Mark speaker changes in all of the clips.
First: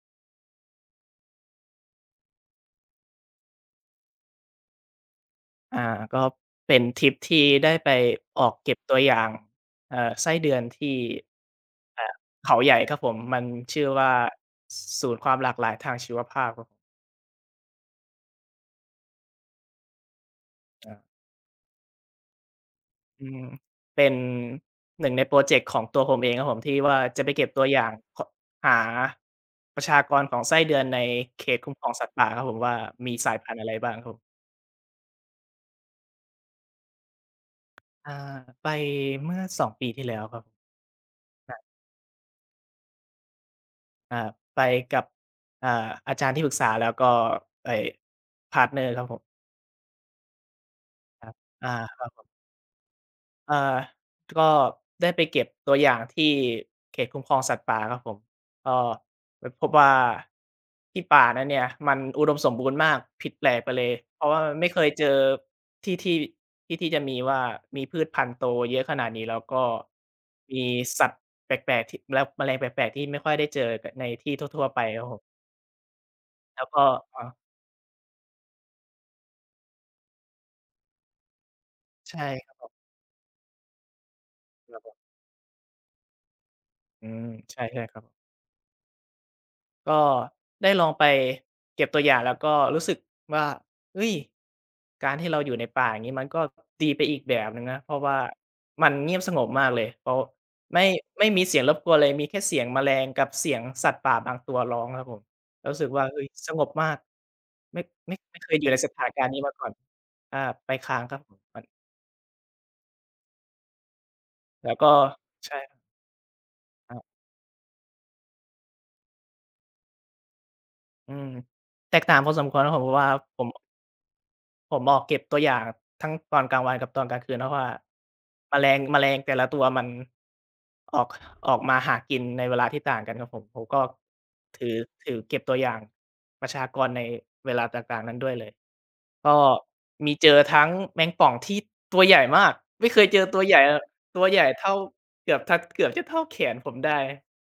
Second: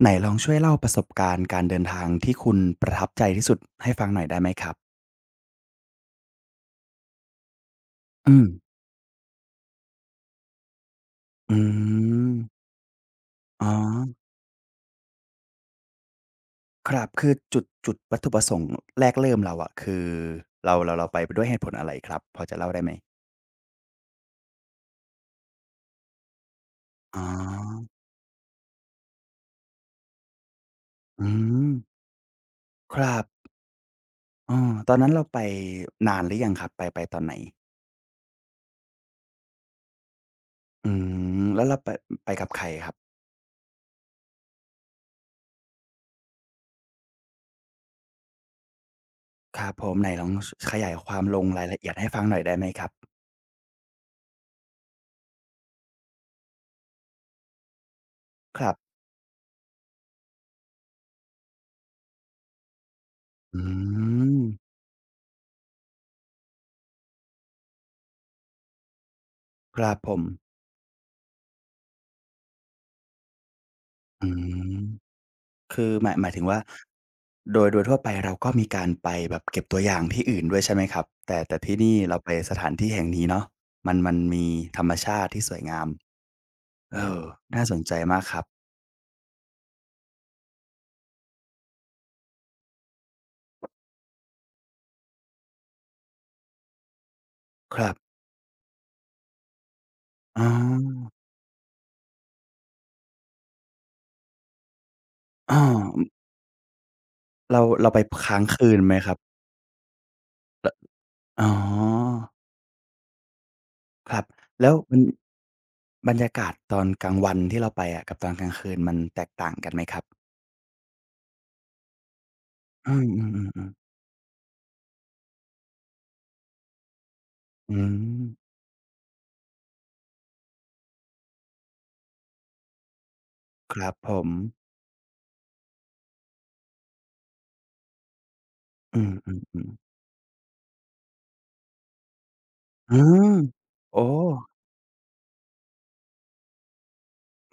Speaker 1: ไหนลองช่วยเล่าประสบการณ์การเดินทางที่คุณประทับใจที่สุดให้ฟังหน่อยได้ไหมครับ
Speaker 2: อาก็เป็นทริปที่ได้ไป
Speaker 1: อื
Speaker 2: อ
Speaker 1: ม
Speaker 2: อกเก็บตัวอย่างเอ่อไส้เดือนที่
Speaker 1: อื
Speaker 2: อ่า
Speaker 1: ม
Speaker 2: เขาใหญ่ครับผมมัน
Speaker 1: อ๋อ
Speaker 2: ชื่อว่าศูนย์ความหลากหลายทางชีวภาพครับผม
Speaker 1: ครับ คือจุดวัตถุประสงค์แรกเริ่มเราอะคือเราเรา
Speaker 2: อา
Speaker 1: เราไปด้วยเหตุผลอะไรครับพอจะเล่าได้ไหม
Speaker 2: อืมเป็นหนึ่งในพรอเจกต์ของตัวผมเองครับผมที่ว่า
Speaker 1: อ๋อ
Speaker 2: จะไปเก็บตัวอย่างคหาประชากรของไส้เดือนใน
Speaker 1: อื
Speaker 2: เขต
Speaker 1: ม
Speaker 2: คุ้มครองสัตว์ป่าครับผมว่า
Speaker 1: ค
Speaker 2: มี
Speaker 1: รับ
Speaker 2: สายพันธุ์อะไรบ้างครับผม
Speaker 1: เออตอนนั้นเราไปนานหรือยังครับ ไปตอนไหน
Speaker 2: อ่าไปเมื่อ2 ปีที่แล้วครับ
Speaker 1: อืมแล้วเราไปกับใครครับ
Speaker 2: อ่าไปกับอ่าอาจารย์ที่ปรึกษาแล้วก็ไอ้พาร์ตเนอร์ครับผม
Speaker 1: ครับผมไหนลองขยายควา
Speaker 2: ค
Speaker 1: ม
Speaker 2: รับ
Speaker 1: ลงราย
Speaker 2: อา
Speaker 1: ละเอียด
Speaker 2: ค
Speaker 1: ให้
Speaker 2: รั
Speaker 1: ฟัง
Speaker 2: บ
Speaker 1: หน่อยได้ไหมครับ
Speaker 2: เอ่อก็ได้ไปเก็บตัวอย่างที่เขตคุ้มครองสัตว์ป่าครับผม
Speaker 1: ครั
Speaker 2: ก็
Speaker 1: บ
Speaker 2: ไปพบว่าที่ป่านั้นเนี่ยมันอุดมสมบูรณ์มากผิดแปล
Speaker 1: อื
Speaker 2: กไปเลยเพราะ
Speaker 1: ม
Speaker 2: ว่าไม่เคยเจอที่ที่ที่จะมีว่ามีพืชพันธุ์โตเยอะขนาดนี้แล้วก็
Speaker 1: ครับผม
Speaker 2: มีสัตว์แปลกๆที่แล้วแมลงแปลกๆที่ไม่ค่อยได้เจอกใน
Speaker 1: อื
Speaker 2: ที่ทั่ว
Speaker 1: ม
Speaker 2: ๆไปครับผม
Speaker 1: คือหมายถึงว่า
Speaker 2: แล้วก็อ๋อ
Speaker 1: โดยทั่วไปเราก็มีการไปแบบเก็บตัวอย่างที่อื่นด้วยใช่ไหมครับแต่ที่นี่เราไปส
Speaker 2: ใช่
Speaker 1: ถานที่แห่งนี้เนาะมันมี
Speaker 2: ค
Speaker 1: ธ
Speaker 2: รั
Speaker 1: ร
Speaker 2: บผ
Speaker 1: รม
Speaker 2: ม
Speaker 1: ชาติที่สวยงามเอ
Speaker 2: อื
Speaker 1: อ
Speaker 2: มใช่
Speaker 1: น่าสน
Speaker 2: ใช่
Speaker 1: ใจ
Speaker 2: ครับ
Speaker 1: มากครับ
Speaker 2: ก็ได้ลองไปเก็บตัวอย่างแล้วก็รู้สึกว่าเฮ้ยการที่เราอยู่ในป่าอย่างงี้มันก็ดีไปอีกแบบหนึ่ง
Speaker 1: ค
Speaker 2: นะเพ
Speaker 1: รับ
Speaker 2: ราะว่ามันเงียบสงบมากเลยเพราะ
Speaker 1: อ๋
Speaker 2: ไม่
Speaker 1: อ
Speaker 2: ไม่มีเสียงรบกวนเลยมีแค่เสียงแมลงกับเสียงสัตว์ป่าบางตัวร้องครับผม
Speaker 1: อ้อ
Speaker 2: รู้สึกว่าเฮ้ยสงบมาก
Speaker 1: เรา
Speaker 2: ไม่
Speaker 1: เราไป
Speaker 2: ไม่
Speaker 1: ค้า
Speaker 2: ไม่
Speaker 1: ง
Speaker 2: เคยอยู่
Speaker 1: คื
Speaker 2: ใน
Speaker 1: น
Speaker 2: ส
Speaker 1: ไหม
Speaker 2: ถา
Speaker 1: ค
Speaker 2: น
Speaker 1: รับ
Speaker 2: การณ์นี้มาก่อนอาไปค้างครับผม
Speaker 1: อ๋อ
Speaker 2: มัน
Speaker 1: ครับแล้
Speaker 2: แล้
Speaker 1: ว
Speaker 2: วก็
Speaker 1: มัน
Speaker 2: ใช่
Speaker 1: บรรยากาศตอน
Speaker 2: ครับ
Speaker 1: กลางวันที่เราไปอะกับตอนกลางคืนมันแตกต่างกันไหมครับ
Speaker 2: อืมแตกต่างพอสมควรครับผม
Speaker 1: อื
Speaker 2: เพราะว่าผ
Speaker 1: ม
Speaker 2: ม
Speaker 1: ๆๆๆ
Speaker 2: ผมออกเก็บตัวอย่างทั้งตอนกลางวันกับตอนกลางคืนเพราะว่า
Speaker 1: อืม
Speaker 2: แมลงแต่ละตัวมันออกออกมาหากินในเวลาที่ต่างกันครับผมผม
Speaker 1: ค
Speaker 2: ก็
Speaker 1: รับผม
Speaker 2: ถือถือเก็บตัวอย่างประชากรในเวลาต่างๆนั้นด้วยเลย
Speaker 1: อื
Speaker 2: ก็
Speaker 1: มๆๆ
Speaker 2: มีเจอทั้งแมงป่องที่ตัวใหญ่มากไม่
Speaker 1: อื
Speaker 2: เคยเจอ
Speaker 1: ม
Speaker 2: ตัวใหญ่
Speaker 1: โอ้
Speaker 2: ตัวใหญ่เท่าเกือบทเกือบจะเท่าแขนผมได้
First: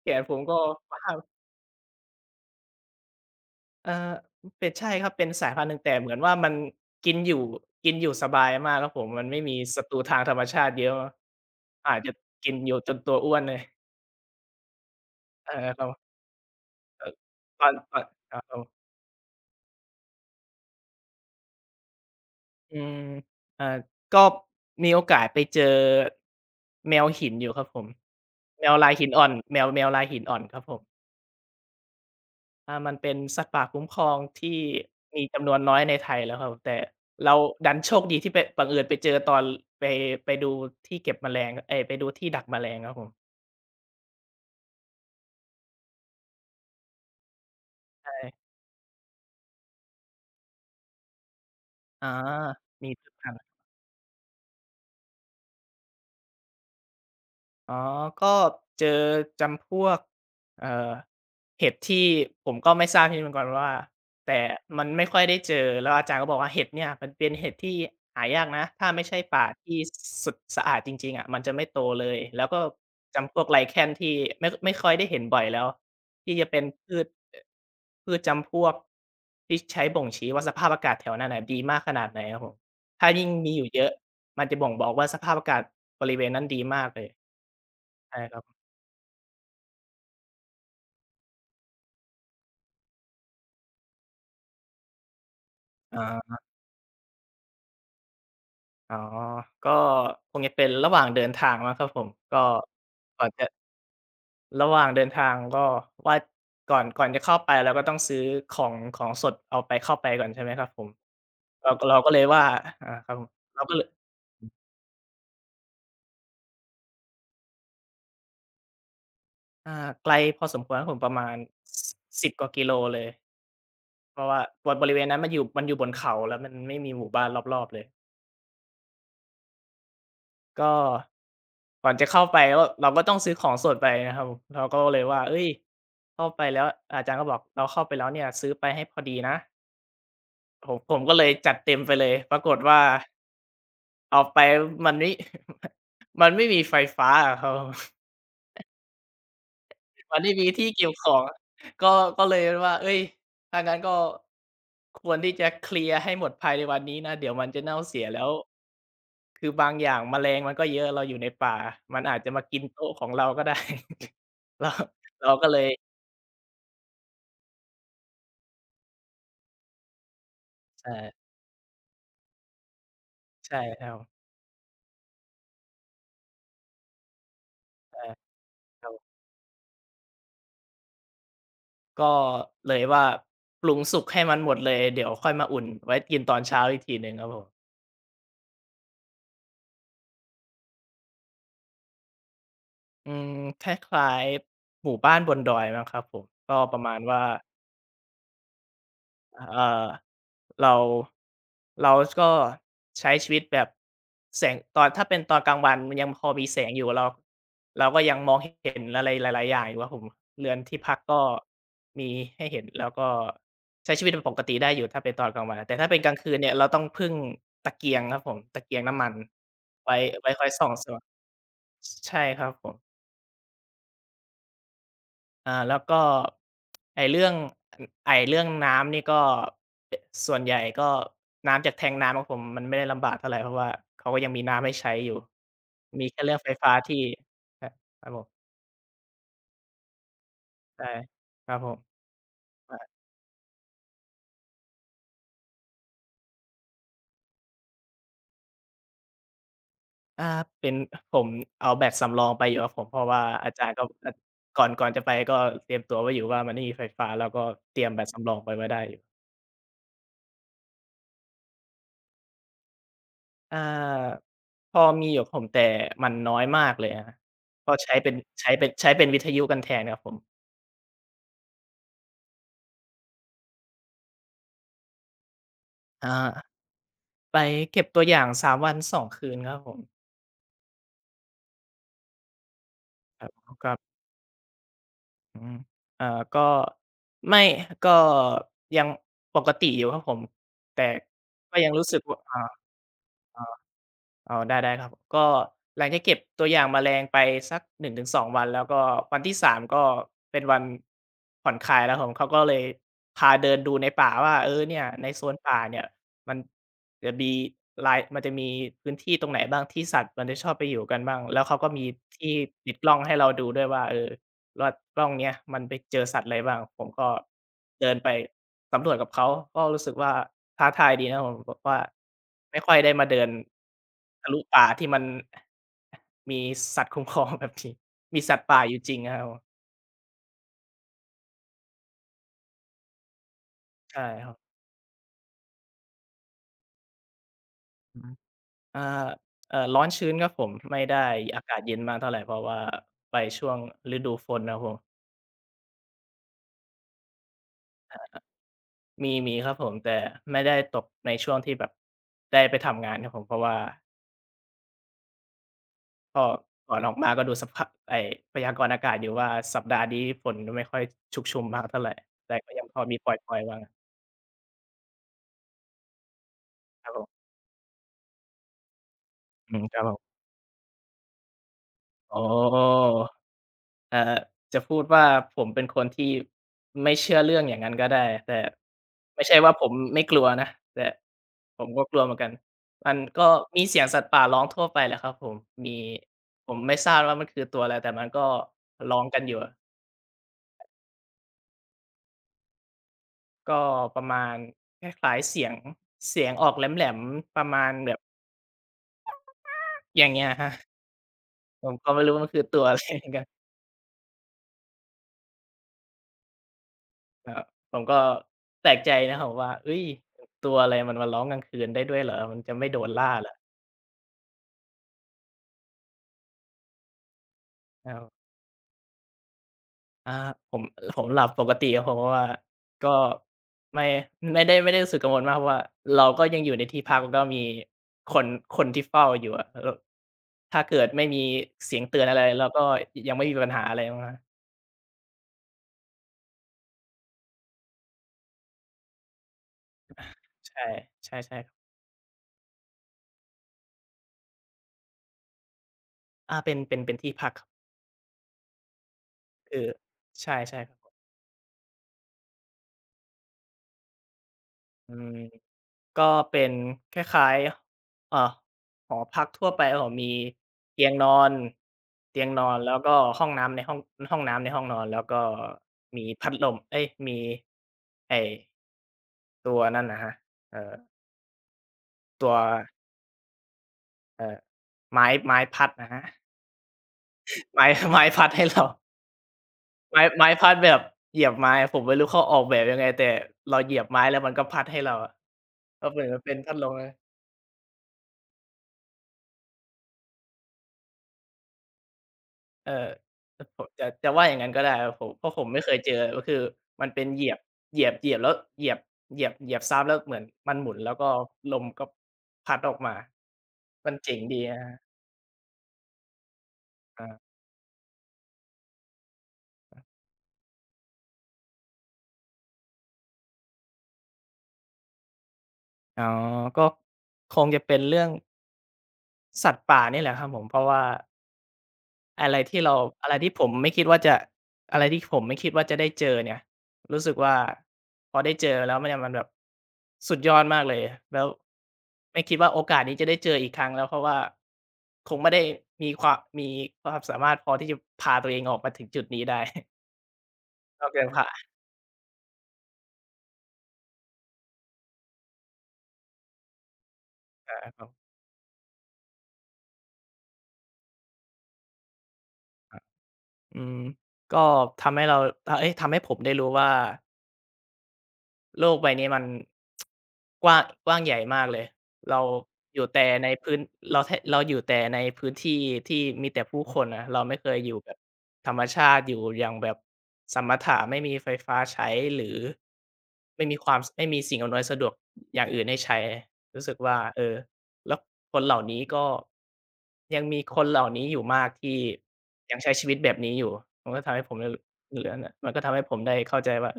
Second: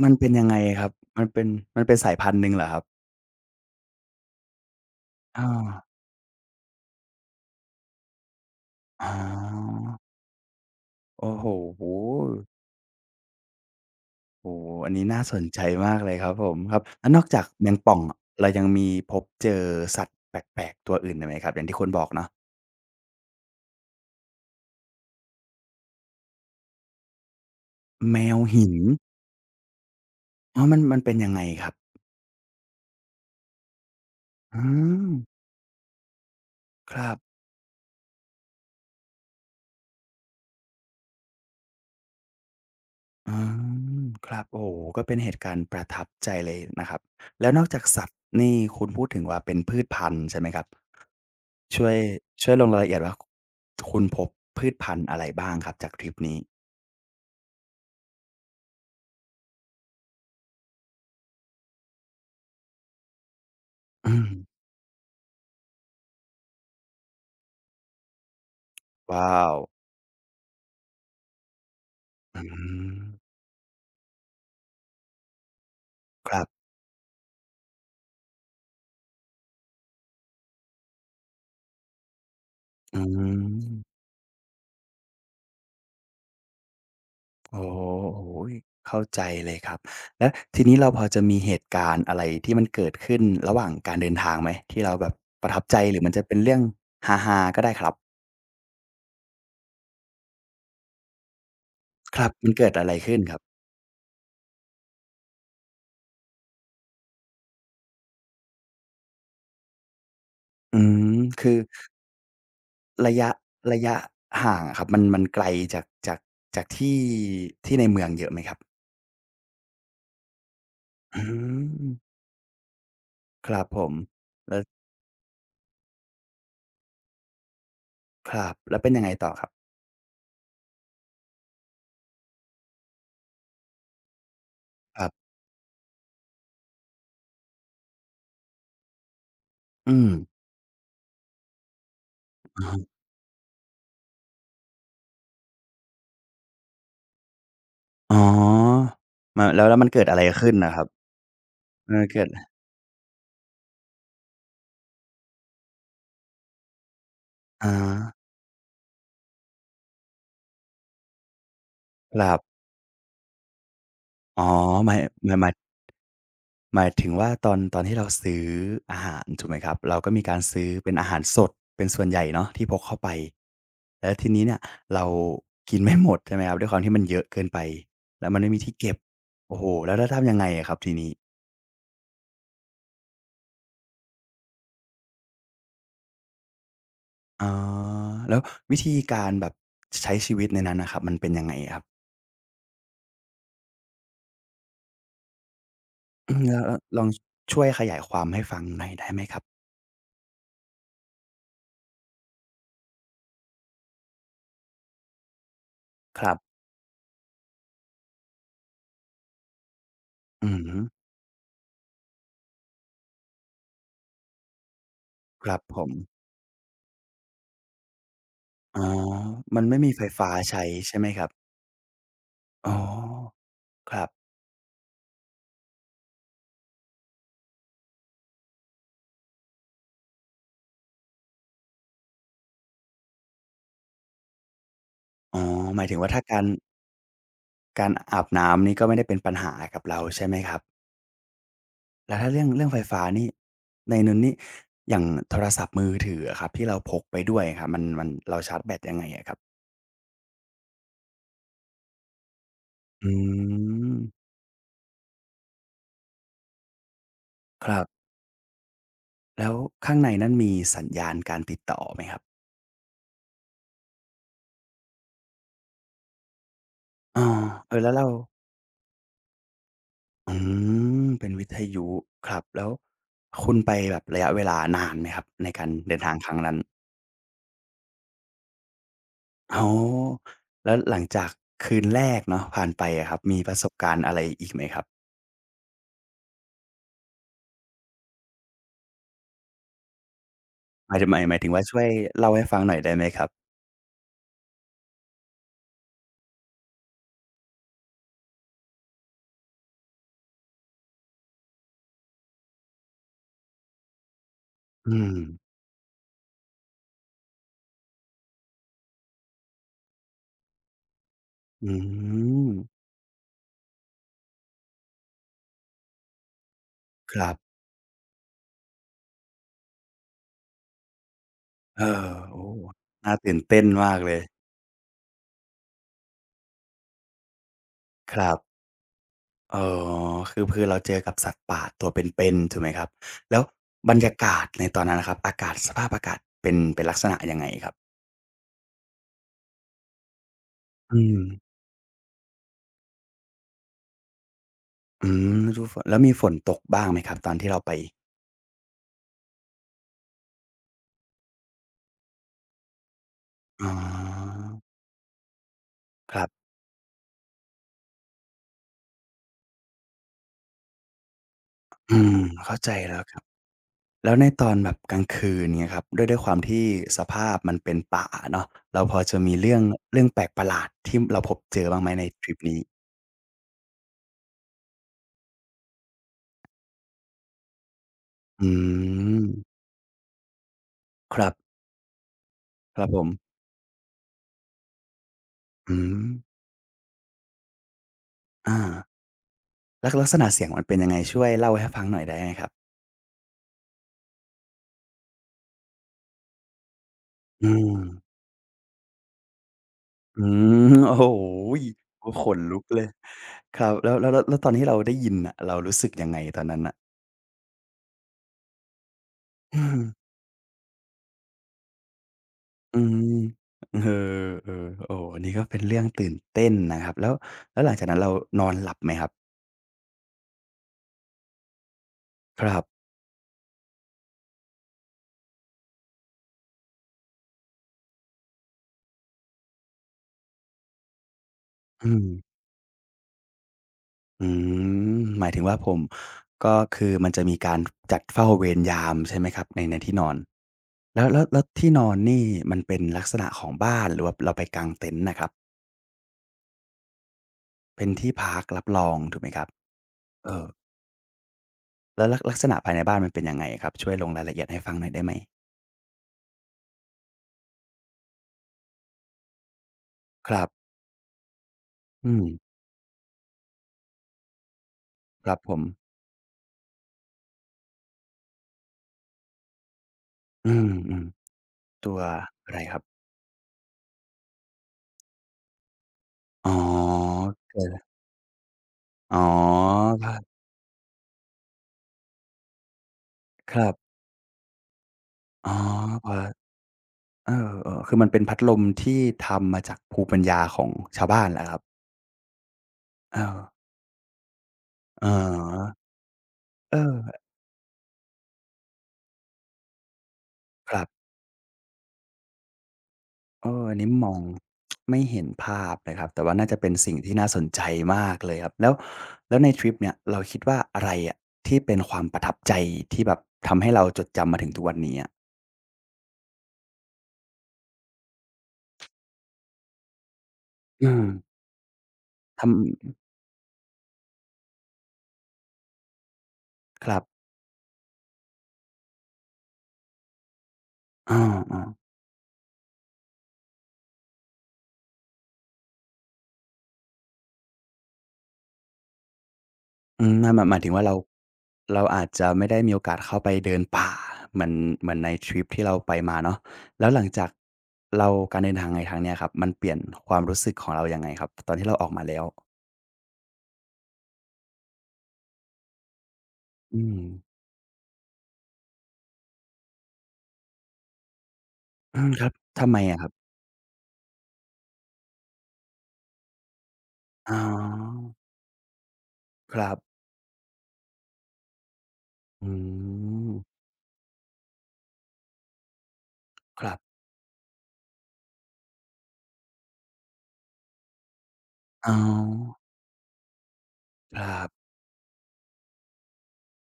Speaker 2: แข
Speaker 1: มัน
Speaker 2: น
Speaker 1: เป็น
Speaker 2: ผม
Speaker 1: ยัง
Speaker 2: ก็
Speaker 1: ไงครับ
Speaker 2: ว้าว
Speaker 1: มันเป็นมันเป็นสายพันธุ์หนึ่งเหรอครับ
Speaker 2: เออเป็นใช่ครับเป็น
Speaker 1: อา
Speaker 2: สายพันธุ์หนึ่งแต่เหมือนว่ามันกินอยู่กินอยู่สบายมากครับผ
Speaker 1: อ๋
Speaker 2: มมันไม่มี
Speaker 1: อ
Speaker 2: ศัตรูทางธรรมชาติเยอะ
Speaker 1: โอ้โฮโอ้โฮ
Speaker 2: อาจจะกินอยู่จนตัวอ้วนเลย
Speaker 1: โอ้โฮอันนี้น่าสน
Speaker 2: เอ
Speaker 1: ใจ
Speaker 2: อครั
Speaker 1: มากเล
Speaker 2: บ
Speaker 1: ยครับผมครับ
Speaker 2: เอ
Speaker 1: แล้ว
Speaker 2: อ
Speaker 1: นอกจาก
Speaker 2: ต
Speaker 1: แม
Speaker 2: อน
Speaker 1: งป่
Speaker 2: ต
Speaker 1: อ
Speaker 2: อ
Speaker 1: ง
Speaker 2: น
Speaker 1: อะ
Speaker 2: ครับ
Speaker 1: เรา
Speaker 2: ผม
Speaker 1: ยังมีพบเจอสัตว์แปลกๆตัวอื่นอีกไหมครับอย่างที่คุณบอกเนาะ
Speaker 2: อืมเอ่อก็มีโอกาสไปเจอแมวหินอยู่ครับผม
Speaker 1: แมว
Speaker 2: แม
Speaker 1: หิน
Speaker 2: วลายหินอ่อนแมวลายหินอ่อนค
Speaker 1: อ๋
Speaker 2: รั
Speaker 1: อ
Speaker 2: บผ
Speaker 1: มัน
Speaker 2: ม
Speaker 1: มันเป็นยังไงครับ
Speaker 2: มันเป็นสัตว์ป่าคุ้มครองที่
Speaker 1: อืม
Speaker 2: มีจำนวนน้อยในไทยแล้วครับแต่
Speaker 1: ครับ
Speaker 2: เราดันโชคดีที่ไปบังเอิญไปเจอตอนไปไปดูที่เก็บแมลงเอ๊ยไปดูที่ดักแมลงครับผม
Speaker 1: อืมครับโอ้โฮก็เป็นเหตุการณ์ประทับใจเลยนะครับแล้วนอกจากสั
Speaker 2: ใช
Speaker 1: ตว์
Speaker 2: ่
Speaker 1: นี่คุณพูดถึงว่าเป็นพืชพันธุ์ใช่ไหมครับ ช่วย
Speaker 2: อา
Speaker 1: ช่วยลงรายละ
Speaker 2: มี
Speaker 1: เอี ยด
Speaker 2: พืช
Speaker 1: ว่า
Speaker 2: พัน
Speaker 1: คุณพบพืชพันธุ์อะไรบ้างครับจากทริปนี้
Speaker 2: อ๋อก็เจอจำพวกเอ่อเห็ดที่ผมก็ไม่ทราบชนิดเหมือนกันว่า
Speaker 1: อืม
Speaker 2: แต่มันไม่ค่อยได้เจอแล้วอาจารย์ก็บอกว่าเห็ดเนี่ยมันเป็นเห็ดที่หายากนะถ้าไม่ใช่
Speaker 1: ว้า
Speaker 2: ป่า
Speaker 1: ว
Speaker 2: ที่สุดสะอาดจริงๆอะมันจะไม่โตเลย
Speaker 1: อื
Speaker 2: แล้วก็
Speaker 1: ม
Speaker 2: จำพวกไลแคนที่ไม่ค่อยได้เห็นบ่อยแล้ว
Speaker 1: ค
Speaker 2: ที่
Speaker 1: รั
Speaker 2: จะเป็
Speaker 1: บ
Speaker 2: นพืชพืชจำพวกที่ใช้บ่งชี้ว่าสภาพอากาศแถวนั้นน่ะดีมากขนาดไหนครับผม
Speaker 1: อื
Speaker 2: ถ้ายิ่งมีอยู่เยอะ
Speaker 1: ม
Speaker 2: มันจะบ่งบอกว่าสภาพอากาศบริเวณนั้นดีมากเลย
Speaker 1: โอ้โฮ
Speaker 2: ใช่
Speaker 1: โอ้โฮ
Speaker 2: ครับ
Speaker 1: เข้าใจเลยครับแล้วทีนี้เราพอจะมีเหตุการณ์อะไรที่มันเกิดขึ้นระหว่างการเดินทางไหมที่เราแบบประทับใจหรื
Speaker 2: อ
Speaker 1: อมันจะเป็
Speaker 2: า
Speaker 1: นเรื่องฮาๆก็ได้ครับ
Speaker 2: อ๋อก็คงจะเป็นระหว่างเดินทางมั้งครับผม
Speaker 1: ครับ
Speaker 2: ก็
Speaker 1: มันเกิดอะไรขึ้น
Speaker 2: ก่อน
Speaker 1: ครับ
Speaker 2: จะระหว่างเดินทางก็ว่าก่อนจะเข้าไปเราก็ต้องซื้อของของสดเอาไปเข้าไปก่อนใช่ไหมครับ
Speaker 1: อื
Speaker 2: ผม
Speaker 1: มคือ
Speaker 2: เราก็เลยว่าครั
Speaker 1: ระ
Speaker 2: บผ
Speaker 1: ยะ
Speaker 2: มเราก็
Speaker 1: ระ
Speaker 2: เลย
Speaker 1: ยะห่างอะครับมันมันไกลจากจากที่ที่ในเมืองเยอะไหมครับ
Speaker 2: อ่าไกลพอสมควรครับผมประ
Speaker 1: อื
Speaker 2: มาณส
Speaker 1: ม
Speaker 2: 10กว่ากิโลเลย
Speaker 1: ครับผม
Speaker 2: เพราะว่า
Speaker 1: แล้ว
Speaker 2: บริบริเวณนั้นมันอยู่บนเขาแล้วมันไม่มีหมู่บ้านรอบๆเลย
Speaker 1: ครับแล้วเป็นยังไงต่อครับ
Speaker 2: ก็ก่อนจะเข้าไปก็เราก็ต้องซื้อของสดไปนะครับผมเราก็เล
Speaker 1: ค
Speaker 2: ย
Speaker 1: รั
Speaker 2: ว่า
Speaker 1: บ
Speaker 2: เฮ้ยเข้าไปแล้วอาจารย์ก็บอกเราเข้าไปแล้วเนี่ยซื้อไปให้พอดีนะ
Speaker 1: อืม
Speaker 2: ผมก็เลยจัดเต็มไปเลยปรากฏ
Speaker 1: อะ
Speaker 2: ว่า
Speaker 1: ฮะ
Speaker 2: เอาไปมันไม่ มันไม่มีไฟฟ้าอะครับ
Speaker 1: อ๋อมาแล้วมัน
Speaker 2: ม
Speaker 1: เกิดอะ
Speaker 2: มัน
Speaker 1: ไร
Speaker 2: ไม่มี
Speaker 1: ขึ้น
Speaker 2: ที่
Speaker 1: น่ะครับ
Speaker 2: เก็บของก็
Speaker 1: มันเกิ
Speaker 2: ก็
Speaker 1: ด
Speaker 2: เล
Speaker 1: อะ
Speaker 2: ย
Speaker 1: ฮะ
Speaker 2: ว่าเฮ้ยถ้างั้นก็ควรที่จะเคลียร์ให้หมดภายในวันนี้นะเดี๋ยวมันจะเน่าเสียแล้ว คือบางอย่างแมลงมันก็เยอะเราอยู่ในป่ามันอาจ
Speaker 1: ค
Speaker 2: จะ
Speaker 1: รับ
Speaker 2: มากินโต๊ะของเราก็ได้
Speaker 1: อ๋อ
Speaker 2: เรา
Speaker 1: หมายห
Speaker 2: เรา
Speaker 1: มายห
Speaker 2: ก็
Speaker 1: มาย
Speaker 2: เลย
Speaker 1: หมายถึงว่าตอนที่เราซื้ออาหารถูกไหมครับเราก็มีการซื้อเป็นอาหาร
Speaker 2: ใช่
Speaker 1: สดเป็นส่วนใหญ่เนาะที่พกเข้าไป
Speaker 2: ใช่ครับ
Speaker 1: แล้วทีนี้เนี่ยเรากินไม่หมดใช่ไหมครับด้วยความที่มันเยอะเกินไป
Speaker 2: ใช่
Speaker 1: แล้วมันไม่มีที่
Speaker 2: ครั
Speaker 1: เก็บ
Speaker 2: บ
Speaker 1: โอ้โฮแล้วทำยังไงอะครับทีนี้
Speaker 2: ก็เลยว่าปรุงสุกให้มันหมดเลยเดี๋ยวค่อยมาอุ่นไว้กินตอนเช้าอีกทีหนึ่งครับผม
Speaker 1: อ๋อแล้ววิธีการแบบใช้ชีวิตในนั้นน่ะครับมันเป็นยังไงครับ
Speaker 2: อืมคล้ายๆหมู่บ้านบนดอยมั้งครับผม
Speaker 1: อืม
Speaker 2: ก็
Speaker 1: แล้วแล้
Speaker 2: ป
Speaker 1: ว
Speaker 2: ระมา
Speaker 1: ล
Speaker 2: ณ
Speaker 1: องช
Speaker 2: ว่า
Speaker 1: ช่วยขยายความให้ฟังหน่อยได้ไหมครั
Speaker 2: เอ่
Speaker 1: บ
Speaker 2: อเราเราก็ใช้ชีวิตแบบแสงตอนถ้าเป็นตอนกลางวันมันยังพ
Speaker 1: ค
Speaker 2: อ
Speaker 1: รั
Speaker 2: มี
Speaker 1: บ
Speaker 2: แสงอยู่เราก็ยังมองเห็นอะไรหลายๆอย่างอยู่ครับผม
Speaker 1: อื
Speaker 2: เรือน
Speaker 1: อ
Speaker 2: ที่
Speaker 1: ฮึ
Speaker 2: พักก็มีให้เห็นแล้วก็ใช้ชีวิตเป็นปกติได้อยู่ถ้าเป็นตอนกลา
Speaker 1: ค
Speaker 2: งวั
Speaker 1: รั
Speaker 2: น
Speaker 1: บ
Speaker 2: แต่
Speaker 1: ผ
Speaker 2: ถ้า
Speaker 1: ม
Speaker 2: เป็นกลางคืนเนี่ยเราต้องพึ่งตะเกียงครับผมตะเกียง
Speaker 1: อ๋อ
Speaker 2: น้ำมัน
Speaker 1: มันไม่มี
Speaker 2: ไว้
Speaker 1: ไฟฟ้า
Speaker 2: ไว้คอย
Speaker 1: ใช้
Speaker 2: ส่องส
Speaker 1: ใช่
Speaker 2: ว่าง
Speaker 1: ไหมครับ
Speaker 2: ใช่ครับผ
Speaker 1: อ๋อ
Speaker 2: ม
Speaker 1: ครับ
Speaker 2: อาแล้วก็ไอ้เรื่องไอ้เรื่องน้ำนี่ก็อส่วนใหญ่ก็น้ำจากแทงก์น้ำของผมมันไม่ได้ลำบากเท่าไรเพราะว่าเขาก็ยังมีน้ำให้ใช้อยู่
Speaker 1: อ๋อหมายถึง
Speaker 2: มี
Speaker 1: ว่า
Speaker 2: แค่
Speaker 1: ถ้า
Speaker 2: เรื่อ
Speaker 1: กา
Speaker 2: ง
Speaker 1: ร
Speaker 2: ไฟฟ้าที่ครับ
Speaker 1: การ
Speaker 2: ครับผ
Speaker 1: อาบ
Speaker 2: ม
Speaker 1: น้ำนี่ก็ไม่ได้เป็นปัญหากับเราใช่ไหมครับ
Speaker 2: ใช่ครับผม
Speaker 1: แล้วถ้าเรื่องไฟ
Speaker 2: อา
Speaker 1: ฟ้านี่ในนั้นนี่อย่างโทรศัพท์มือถืออะครับที่เราพกไปด้วยอะครับมันเราชาร์จแบตยังไงอะครับ
Speaker 2: อาเป็นผมเอาแบตสำรองไปอยู่ครับผมเพราะ
Speaker 1: อื
Speaker 2: ว่าอาจารย์ก็
Speaker 1: ม
Speaker 2: ก่อนจะไปก็เตรียมตัวไว้อยู่ว่ามันไม่มีไฟฟ้าแล้วก็
Speaker 1: ค
Speaker 2: เต
Speaker 1: รั
Speaker 2: รียมแบ
Speaker 1: บ
Speaker 2: ตสำรองไปไว้ได้อยู่
Speaker 1: แล้วข้างในนั้นมีสัญญาณการติดต่อไหมครับ
Speaker 2: อาพอมีอยู่ครับผมแต่มันน้อยมากเลยอะครับ
Speaker 1: ออเอ
Speaker 2: ก็
Speaker 1: อแล้วเรา
Speaker 2: ใช้เป็นวิทยุกันแทนครับผม
Speaker 1: อืมเป็นวิทยุครับแล้วคุณไปแบบระยะเวลานานไหมครับในการเดิน
Speaker 2: อ
Speaker 1: ทางครั้ง
Speaker 2: า
Speaker 1: นั้น
Speaker 2: ไปเก็บตัวอย่าง3วัน2คืนครับ
Speaker 1: อ๋อ
Speaker 2: ผม
Speaker 1: แล้วหลังจากคืนแรกเนาะผ่านไปอะครับ
Speaker 2: ครับ
Speaker 1: มีประส
Speaker 2: ก็
Speaker 1: บการณ์อะไรอีกไหมครับ
Speaker 2: อืมอ่าก็ไม่ก็ยังปกติอยู่ครับผมแต่
Speaker 1: หมายถึงหมายถึง
Speaker 2: ก็
Speaker 1: ว่า
Speaker 2: ยัง
Speaker 1: ช่ว
Speaker 2: รู้
Speaker 1: ย
Speaker 2: สึกว่า
Speaker 1: เล่าให้ฟังหน่อยได้ไหมครับ
Speaker 2: อาอ๋อได้ได้ครับก็หลังจากเก็บตัวอย่างแมลงไปสัก1-2วันแล้วก็วันที่3ก็เป็นวันผ่อนคลายแล้วครับผมเขาก็เลยพาเดินดูในป่าว่าเออเนี่ย
Speaker 1: อื
Speaker 2: ใน
Speaker 1: ม
Speaker 2: โซนป่าเนี่ยมันจะมีมันจะมีพื้นที่ตรงไหนบ้างที่สัตว์มันจะชอบไปอยู่กันบ้างแล้วเขาก็
Speaker 1: อื
Speaker 2: มีที่
Speaker 1: ม
Speaker 2: ติดกล้องให้เราดูด้วยว่าเออ ว่าร่องเนี้ยมันไปเจอสัตว์อะไรบ้างผมก็
Speaker 1: ครับ
Speaker 2: เดินไปสำรวจกับเขาก็รู้สึกว่าท้าทายดีนะผมแบบว่า
Speaker 1: เออโอ้
Speaker 2: ไม่ค่อยได้มา
Speaker 1: น่า
Speaker 2: เดิน
Speaker 1: ตื่นเต้นมากเลย
Speaker 2: ทะลุป่าที่มันมีสัตว์คุ้มครองแบบนี้
Speaker 1: ค
Speaker 2: มี
Speaker 1: รั
Speaker 2: สั
Speaker 1: บ
Speaker 2: ตว์ป่าอยู่จริงอะครับผม
Speaker 1: อ๋อคือเราเจอกับสัตว์ป่าตัวเป็นๆถูกไหมครับแล้วบรร
Speaker 2: ใช่
Speaker 1: ยา
Speaker 2: ครับ
Speaker 1: กาศในตอนนั้นน่ะครับอากาศสภาพอากาศเป็นลักษณะยังไงครับ
Speaker 2: อือฮึอ่าร้อนชื้นครับผมไม่ได้
Speaker 1: อืม
Speaker 2: อากาศเย็นมากเท่าไรเพราะว่าไปช่วงฤดูฝนนะครับผม
Speaker 1: อืมฤดูฝนแล้วมีฝนตกบ้างไหมครับตอนที่เราไป
Speaker 2: มีครับผมแต่ไม่ได้ตกในช่วงที่แบบได้ไปทำงานครับผมเพราะว่า
Speaker 1: อ๋อค
Speaker 2: ก็
Speaker 1: รับ
Speaker 2: ก่อนออกมาก็ดูสภาพไอ้พยากรณ์อากาศอยู่ว่าสัปดาห์นี้ฝนไม่ค่อยชุกชุมมากเท่าไร
Speaker 1: อืม
Speaker 2: แต่ก็
Speaker 1: เข้า
Speaker 2: ยัง
Speaker 1: ใจ
Speaker 2: พอมี
Speaker 1: แล้ว
Speaker 2: ปล
Speaker 1: ครับ
Speaker 2: ่อยๆบ้าง
Speaker 1: แล้วในตอนแบบกลางคืนเงี้ยครับด้วยความที่
Speaker 2: ครับผ
Speaker 1: ส
Speaker 2: ม
Speaker 1: ภาพมันเป็นป่าเนาะเราพอจะมีเรื่
Speaker 2: อื
Speaker 1: อง
Speaker 2: มครับผ
Speaker 1: เรื่อง
Speaker 2: ม
Speaker 1: แปลกประหลาดที่เราพบเจอบ้างไหมใน
Speaker 2: อ๋อ
Speaker 1: ทริปนี้
Speaker 2: เอ่อจะพูดว่าผมเป็นคนที่ไม่เชื่อเรื่องอย่างนั้นก็ได้แต่
Speaker 1: อืม
Speaker 2: ไม่ใช่ว่าผมไม่กลัวนะแต่
Speaker 1: ครับ
Speaker 2: ผมก็กลัวเหมือนกัน
Speaker 1: ครับ
Speaker 2: มั
Speaker 1: ผ
Speaker 2: นก็
Speaker 1: ม
Speaker 2: มีเสียงสัตว์ป่าร้องทั่วไปแหละครับผมมี
Speaker 1: อืม
Speaker 2: ผมไม่ทราบว่ามันคือตัวอะไรแต่มันก็
Speaker 1: อา
Speaker 2: ร้องกันอยู่
Speaker 1: แล้วลักษณะเสียงมันเป็นยังไงช่วยเล่าให้ฟังหน่อยได้ไหมครับ
Speaker 2: ก็ประมาณคล้ายๆเสียงออกแหลมๆประ
Speaker 1: อื
Speaker 2: มาณ
Speaker 1: ม
Speaker 2: แบบอย่าง
Speaker 1: อื
Speaker 2: เงี้ยครับ
Speaker 1: ม โอ้โฮ
Speaker 2: ผมก็ไม่
Speaker 1: โอ้
Speaker 2: รู้
Speaker 1: ข
Speaker 2: ว่ามัน
Speaker 1: น
Speaker 2: คือ
Speaker 1: ลุ
Speaker 2: ตั
Speaker 1: ก
Speaker 2: วอะ
Speaker 1: เล
Speaker 2: ไร
Speaker 1: ย
Speaker 2: เหมือนกัน
Speaker 1: ครับแล้วตอนที่เราได้ยินน่ะเรารู้สึกยังไงตอนนั้นน่ะ
Speaker 2: ครับผมก็แปลกใจนะครับว่า
Speaker 1: อื
Speaker 2: เฮ้ย
Speaker 1: ม
Speaker 2: ตัวอะไรมันมาร้องกลางคืนได้ด้วยเหรอมันจะไม่
Speaker 1: อื
Speaker 2: โดน
Speaker 1: ม
Speaker 2: ล่าเหรอ
Speaker 1: เออๆโอ้อันนี้ก็เป็นเรื่องตื่นเต้นนะครับแล้วหลังจาก
Speaker 2: ค
Speaker 1: นั้
Speaker 2: รั
Speaker 1: นเรา
Speaker 2: บ
Speaker 1: นอนหลับไหมครับ
Speaker 2: อาผมผมหลับปกติครับผมเพราะว่า
Speaker 1: ครับ
Speaker 2: ก็ไม่ไม่ได้รู้สึกกังวลมากเพราะว่าเราก็ยังอยู่ในที่พักแล้วก็มีคนคนที่เฝ้าอยู่อะแล้วถ้าเกิดไม่มีเสียง
Speaker 1: อื
Speaker 2: เตือ
Speaker 1: ม
Speaker 2: นอะไรเราก็ยังไม่มีปัญหาอะไรมั้งครั
Speaker 1: อื
Speaker 2: บ
Speaker 1: มหมายถึงว่าผมก็คือมันจะมีการจัดเฝ้าเวรยามใช่ไหมครับในที่นอน
Speaker 2: ใช่
Speaker 1: แล้ว
Speaker 2: ใช่
Speaker 1: แล้ว
Speaker 2: ใช่
Speaker 1: แล้ว
Speaker 2: ครั
Speaker 1: ที่
Speaker 2: บ
Speaker 1: นอนนี่มันเป็นลักษณะของบ้านหรือว่าเราไปกางเต็นท์น่ะครับ
Speaker 2: อาเป็นที่พักครับ
Speaker 1: เป็นที่พักรับรองถูกไหมครับ
Speaker 2: คือ
Speaker 1: เอ
Speaker 2: ใช่
Speaker 1: อ
Speaker 2: ใช่ครับผม
Speaker 1: แล้วลักษณะภายในบ้านมันเป็นยังไงอะครับช่วยลงรายละเอียดให้ฟังหน่อย
Speaker 2: อื
Speaker 1: ได้ไห
Speaker 2: ม
Speaker 1: ม
Speaker 2: ก็เป็นคล้ายๆหอพักทั่วไปครับผมมี
Speaker 1: ครับ
Speaker 2: เตียงนอน
Speaker 1: อื
Speaker 2: เตี
Speaker 1: ม
Speaker 2: ยงนอนแล้วก็ห้องน้ำในห้องห้องน้ำในห้องนอน แล้วก็
Speaker 1: ครับผม
Speaker 2: มีพัดลมเอ๊ยมีไอ้ตัวนั่นน่ะครับ
Speaker 1: อื
Speaker 2: เอ่อ
Speaker 1: มๆตัว
Speaker 2: ตัว
Speaker 1: อะไรครับ
Speaker 2: เอ่อไม้พัดอะครับ
Speaker 1: อ๋อ เกิ
Speaker 2: ไม้
Speaker 1: ด
Speaker 2: ไม้พัดให้เรา
Speaker 1: อ๋อ
Speaker 2: ไม้
Speaker 1: พะ
Speaker 2: พัดแบบเหยียบไม้ผมไม่รู้เขาออกแบบยังไงแต่
Speaker 1: ค
Speaker 2: เรา
Speaker 1: รั
Speaker 2: เห
Speaker 1: บ
Speaker 2: ยียบไม้แล้วมันก็พัดให้เราอะ
Speaker 1: อ๋อ
Speaker 2: ก็เหมื
Speaker 1: พ
Speaker 2: อน
Speaker 1: อ
Speaker 2: มันเป็นพัดลมนะ
Speaker 1: เออๆคือมันเป็นพัดลมที่ทำมาจากภูมิปัญญาของชาวบ้านเหรอครับ
Speaker 2: เออ
Speaker 1: เออ
Speaker 2: จะผมจะว่าอย่างงั้นก็ได้ครับผ
Speaker 1: อ๋
Speaker 2: มเพราะผมไม่เค
Speaker 1: อ
Speaker 2: ยเจอก็คือ
Speaker 1: เอ
Speaker 2: มันเป็น
Speaker 1: อ
Speaker 2: เหยียบแล้วเหยียบซ้ำแล้วเหมือนมันห
Speaker 1: ค
Speaker 2: มุน
Speaker 1: รั
Speaker 2: แล้ว
Speaker 1: บ
Speaker 2: ก็ลมก็พัดออกมา
Speaker 1: เอออันนี้
Speaker 2: มัน
Speaker 1: มอ
Speaker 2: เจ๋ง
Speaker 1: ง
Speaker 2: ดีนะครับ
Speaker 1: ไม่เห็นภาพเลยครับแต่ว่าน่าจะเป็นสิ่ง
Speaker 2: อา
Speaker 1: ที่น่าสนใจมากเลยครับแล้วแล้วในทริปเนี่ยเราคิดว่าอะไรอะที่เป็นความประทับใจที่แบบทำให้เราจดจำมาถึงทุกวันนี้อะ
Speaker 2: อ๋อก็คงจะเป็นเรื่องสัตว์ป่านี่แหละครับผมเพราะว่า
Speaker 1: อืม
Speaker 2: อะไร
Speaker 1: ทำ
Speaker 2: ที่เราอะไรที่ผมไม่คิดว่าจะอะไรที่ผมไม่คิดว่าจะได้เจอเนี่ย
Speaker 1: ครั
Speaker 2: รู้
Speaker 1: บ
Speaker 2: สึกว่าพอได้เจอแล้วมันเนี่ยมันแบบสุดยอดมากเลย
Speaker 1: อ
Speaker 2: แล้ว
Speaker 1: า
Speaker 2: ไม่คิดว่าโอกาสนี้จะได้เจออีกครั้งแล้วเพราะว่าคงไม่ได้มีความมีความสามารถพอที่จะพาตัวเองออกมาถึงจุดนี้ได้
Speaker 1: ๆอืมนั่นหมายถึงว่า
Speaker 2: นอก
Speaker 1: เรา
Speaker 2: จากพา
Speaker 1: เราอาจจะไม่ได้มีโอกาสเข้าไปเดินป่าเหมือนเหมือนในทริปที่เราไปมาเนาะแล้วหลังจาก
Speaker 2: หา ครับ
Speaker 1: เราการเดินทางในครั้งเนี้ยครับมันเปลี่ยนความรู้สึกของเรายังไงครับตอนที่เราออกมาแล้ว
Speaker 2: อืมก็ทำให้เราทเอ๊ยทำให้ผมได้รู้ว่า
Speaker 1: อืม
Speaker 2: โลกใบนี้มัน กว้างใหญ่มากเลย
Speaker 1: อืม
Speaker 2: เรา
Speaker 1: ครับทำไม
Speaker 2: อยู่
Speaker 1: อะค
Speaker 2: แต่
Speaker 1: รับ
Speaker 2: ในพื้นเราอยู่แต่ในพื้นที่ที่มีแต่ผู้คนนะเรา
Speaker 1: อ๋
Speaker 2: ไม่
Speaker 1: อ
Speaker 2: เคยอยู่แบบธรรมชาติอยู่อย่าง
Speaker 1: ค
Speaker 2: แบ
Speaker 1: รั
Speaker 2: บ
Speaker 1: บ
Speaker 2: สมถะไม่มีไฟฟ้าใช้หรือ
Speaker 1: อืม
Speaker 2: ไม่มีสิ่งอำนวยสะดวกอย่างอื่นให้ใช้
Speaker 1: ค
Speaker 2: รู้
Speaker 1: รั
Speaker 2: สึก
Speaker 1: บ
Speaker 2: ว่าเออแล้วคนเหล่านี้ก็ยังมีคนเหล่านี้อยู่มากที่
Speaker 1: อ๋อ
Speaker 2: ยังใช้ชีวิตแบบนี้อยู่มันก็ทำ
Speaker 1: ค
Speaker 2: ให้
Speaker 1: รั
Speaker 2: ผมได้
Speaker 1: บ
Speaker 2: เหลือนะมันก็ทำให้ผมได้เข้าใจว่า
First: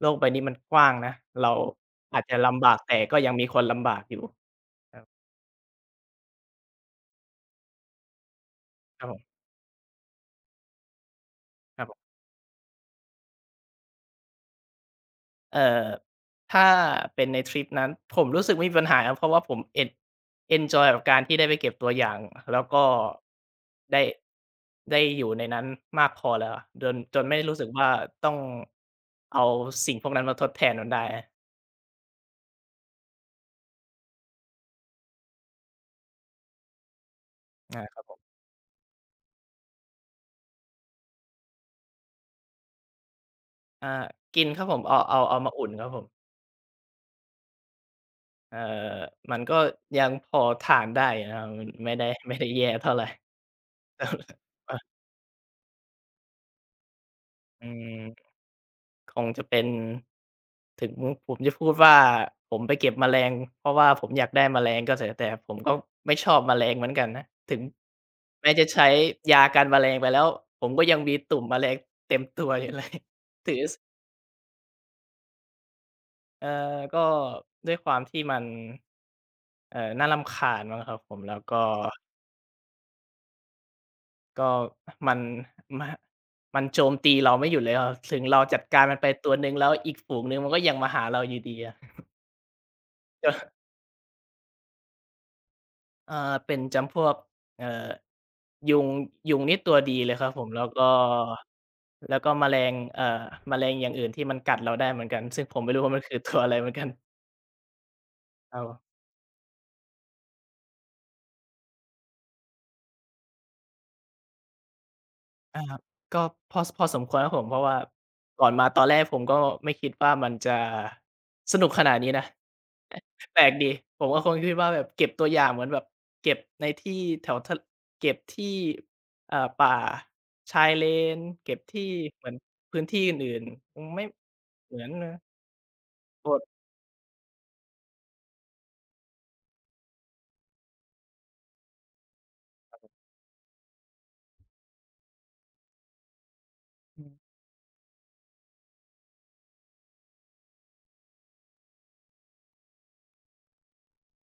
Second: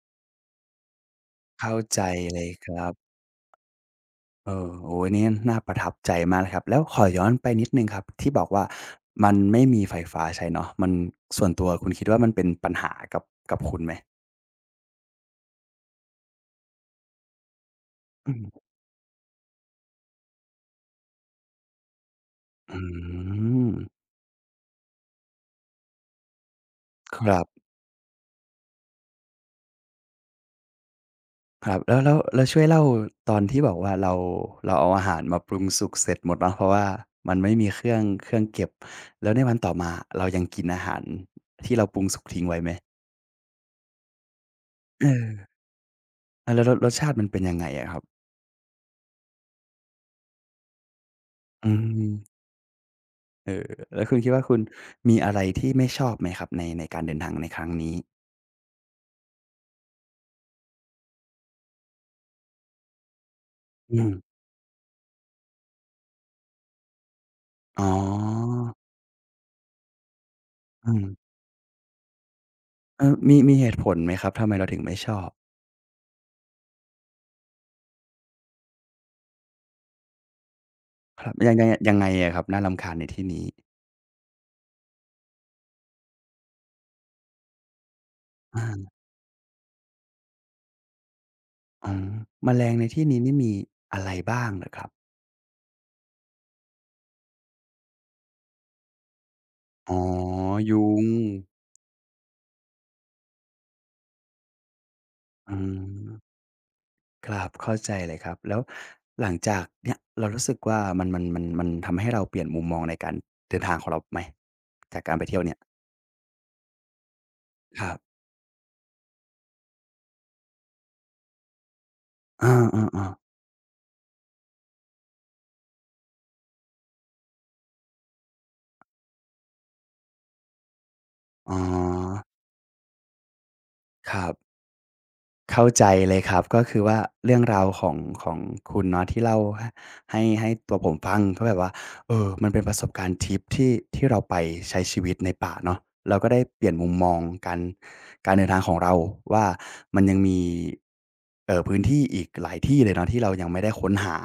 Speaker 2: โลกใบนี้มันกว้างนะเรา
Speaker 1: เข้าใจ
Speaker 2: อาจจะ
Speaker 1: เลย
Speaker 2: ลำ
Speaker 1: ค
Speaker 2: บาก
Speaker 1: รับ
Speaker 2: แต่ก็ยังมีคนลำบากอยู่
Speaker 1: เออ
Speaker 2: ค
Speaker 1: โอ้
Speaker 2: รั
Speaker 1: โฮ
Speaker 2: บ
Speaker 1: นี่น่าประทับใจมากเลยครับแล้วขอย้อนไปนิดหนึ่งครับที่บอกว่า
Speaker 2: ครับผ
Speaker 1: มัน
Speaker 2: ม
Speaker 1: ไม่มีไฟฟ้าใช้เนาะมันส่วนตัว
Speaker 2: ครับ
Speaker 1: คุณ
Speaker 2: ผ
Speaker 1: คิด
Speaker 2: ม
Speaker 1: ว่ามันเป็นปัญหากับคุณไหม
Speaker 2: เอ่อถ้าเป็นในทริปนั้นผม
Speaker 1: อื
Speaker 2: รู้สึกไม่
Speaker 1: ม
Speaker 2: มีปัญหาครับเพราะว่าผมเอนเอนจอยกับการที่ได้ไปเก็บตัวอย่างแล้ว
Speaker 1: อื
Speaker 2: ก็
Speaker 1: ม
Speaker 2: ได้ได้อยู่ในนั้นมากพอแล้วจนจ
Speaker 1: ค
Speaker 2: นไม่
Speaker 1: รับ
Speaker 2: รู้สึกว่าต้องเอาสิ่งพวกนั้นมาทดแทนมันได้
Speaker 1: ครับแล้วช่วยเล่าตอนที่บอกว่าเราเราเอาอาหารมาปรุงสุกเสร็จหมดเนาะเพราะว่ามันไม่มีเค
Speaker 2: อา
Speaker 1: รื่
Speaker 2: ค
Speaker 1: อง
Speaker 2: รับ
Speaker 1: เครื่องเก็บแล้วในวันต่อมาเรายังกินอาหารที่เราปรุงสุกทิ้งไว้ไหม
Speaker 2: อากินครับผมเอา
Speaker 1: เออ
Speaker 2: มาอุ่นครับผม
Speaker 1: อาแล้วรสชาติมันเป็นยังไงอะครับ
Speaker 2: เอ่อมันก็ยังพอทานได้อยู่นะครับมัน
Speaker 1: อื
Speaker 2: ไม่ได้ไม่
Speaker 1: ม
Speaker 2: ได้แย่เท่าไร
Speaker 1: เออแล้วคุณคิด ว่าคุณ
Speaker 2: อะ
Speaker 1: มีอะไรที่ไม่ชอบไหมครับในการเดินทางในค
Speaker 2: อื
Speaker 1: รั้ง
Speaker 2: ม
Speaker 1: นี้
Speaker 2: คงจะเป็นถึงผมจะพูดว่าผมไปเก็บแมลงเพราะว่า
Speaker 1: อื
Speaker 2: ผ
Speaker 1: ม
Speaker 2: มอยากได้แมลงก็เถอะแต่ผมก็ไม่ชอบแมลงเหมือนกันนะถึง
Speaker 1: อ๋
Speaker 2: แม้
Speaker 1: อ
Speaker 2: จะใช้ยากันแมลงไปแล้วผมก็
Speaker 1: อื
Speaker 2: ยัง
Speaker 1: ม
Speaker 2: มีตุ่มแมลงเต็มตัวอยู่เลย
Speaker 1: เออมี มี
Speaker 2: ถือ
Speaker 1: เหตุผ
Speaker 2: ส
Speaker 1: ลไหมครับทำไมเราถึงไม่ชอบ
Speaker 2: เอ่อก็ด้วยความที่มันน่ารำคาญมั้งครับผม
Speaker 1: ครั
Speaker 2: แล้
Speaker 1: บ
Speaker 2: ว
Speaker 1: ยัง
Speaker 2: ก็
Speaker 1: ไงยังไงอะครับน่ารำคาญในที่นี้
Speaker 2: ก็มันมมันโจมตีเราไม่หยุดเลยเออถึงเราจัด
Speaker 1: อา
Speaker 2: การมันไปตัวหนึ่งแล้วอีกฝูงหนึ่งมันก็ยังมาหาเราอยู่ดีอะ
Speaker 1: อ๋อแมลงในที่นี้นี่มีอะไรบ้างเหรอครับ
Speaker 2: อาเป็นจำพวกเอ่อยุงยุงนี่ตัวดี
Speaker 1: อ๋อ
Speaker 2: เลยครับผมแล้วก็
Speaker 1: ยุง
Speaker 2: แมลงแมลงอย่างอื่นที่มันกัดเราได้เหมือนกันซึ่งผ
Speaker 1: อื
Speaker 2: มไม่รู้
Speaker 1: ม
Speaker 2: ว่ามันคือตัวอะไรเหมือนกัน
Speaker 1: ครับเข้าใจเลยครับ
Speaker 2: ค
Speaker 1: แล้
Speaker 2: รั
Speaker 1: ว
Speaker 2: บผม
Speaker 1: หลังจากเนี่ยเรารู้สึกว่ามันทำให้เราเปลี่ยนมุมมองในการเดินทางของเราไหมจากการไปเที่ยวเนี่ย
Speaker 2: อาก็พอสมควรครับผมเพราะว่า
Speaker 1: ครับ
Speaker 2: ก่อนมาตอนแรกผมก็ไม่คิดว่ามันจะสนุกขนาดนี้นะ
Speaker 1: เอ อๆๆ
Speaker 2: อแปลกดีผมก็คงคิดว่าแบบเก็บตัวอย่างเหมือนแบบเก็บในที่แถวทเก็บที่อ่าป่าชายเลน
Speaker 1: อ๋
Speaker 2: เก็
Speaker 1: อ
Speaker 2: บที่เหมือนพื้นที่อื่นๆคงไม่
Speaker 1: ครับ
Speaker 2: เหมือนนะ
Speaker 1: เข้าใจเลย
Speaker 2: บ
Speaker 1: ครับ
Speaker 2: ท
Speaker 1: ก็คือว่าเรื่องราวของของคุณเนาะที่เล่าหให้ให้ตัวผมฟังก็แบบว่าเออมันเป็นประสบการณ์ทริปที่ที่เราไปใช้ชีวิตในป่าเนาะเราก็ได้เปลี่ยนมุม
Speaker 2: อื
Speaker 1: มอง
Speaker 2: ม
Speaker 1: การการเดินทางของเราว่ามันยังมีเอ่อพื้นที่อีกหลายที่เลยเนาะที่เรายังไม่ได้ค้นหา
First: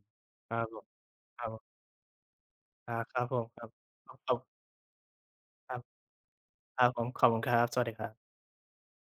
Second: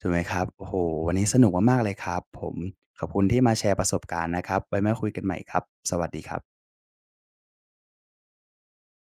Speaker 1: ถูกไหมครับ
Speaker 2: ครั
Speaker 1: โอ้
Speaker 2: บ
Speaker 1: โฮ
Speaker 2: ผม
Speaker 1: วันนี้ส
Speaker 2: ครับ
Speaker 1: นุก
Speaker 2: ผ
Speaker 1: มาก
Speaker 2: ม
Speaker 1: ๆเลยครับผม
Speaker 2: อา
Speaker 1: ขอบ
Speaker 2: ค
Speaker 1: คุ
Speaker 2: รั
Speaker 1: ณ
Speaker 2: บผ
Speaker 1: ที่
Speaker 2: ม
Speaker 1: มา
Speaker 2: ค
Speaker 1: แช
Speaker 2: รับ
Speaker 1: ร์ประสบ
Speaker 2: ขอบ
Speaker 1: การ
Speaker 2: ข
Speaker 1: ณ์
Speaker 2: อ
Speaker 1: นะครับ
Speaker 2: บ
Speaker 1: ไว้มาคุยกันใหม่ครับ
Speaker 2: ครับ
Speaker 1: สวัสดีครับ
Speaker 2: ครับผมขอบคุณครับสวัสดีครับ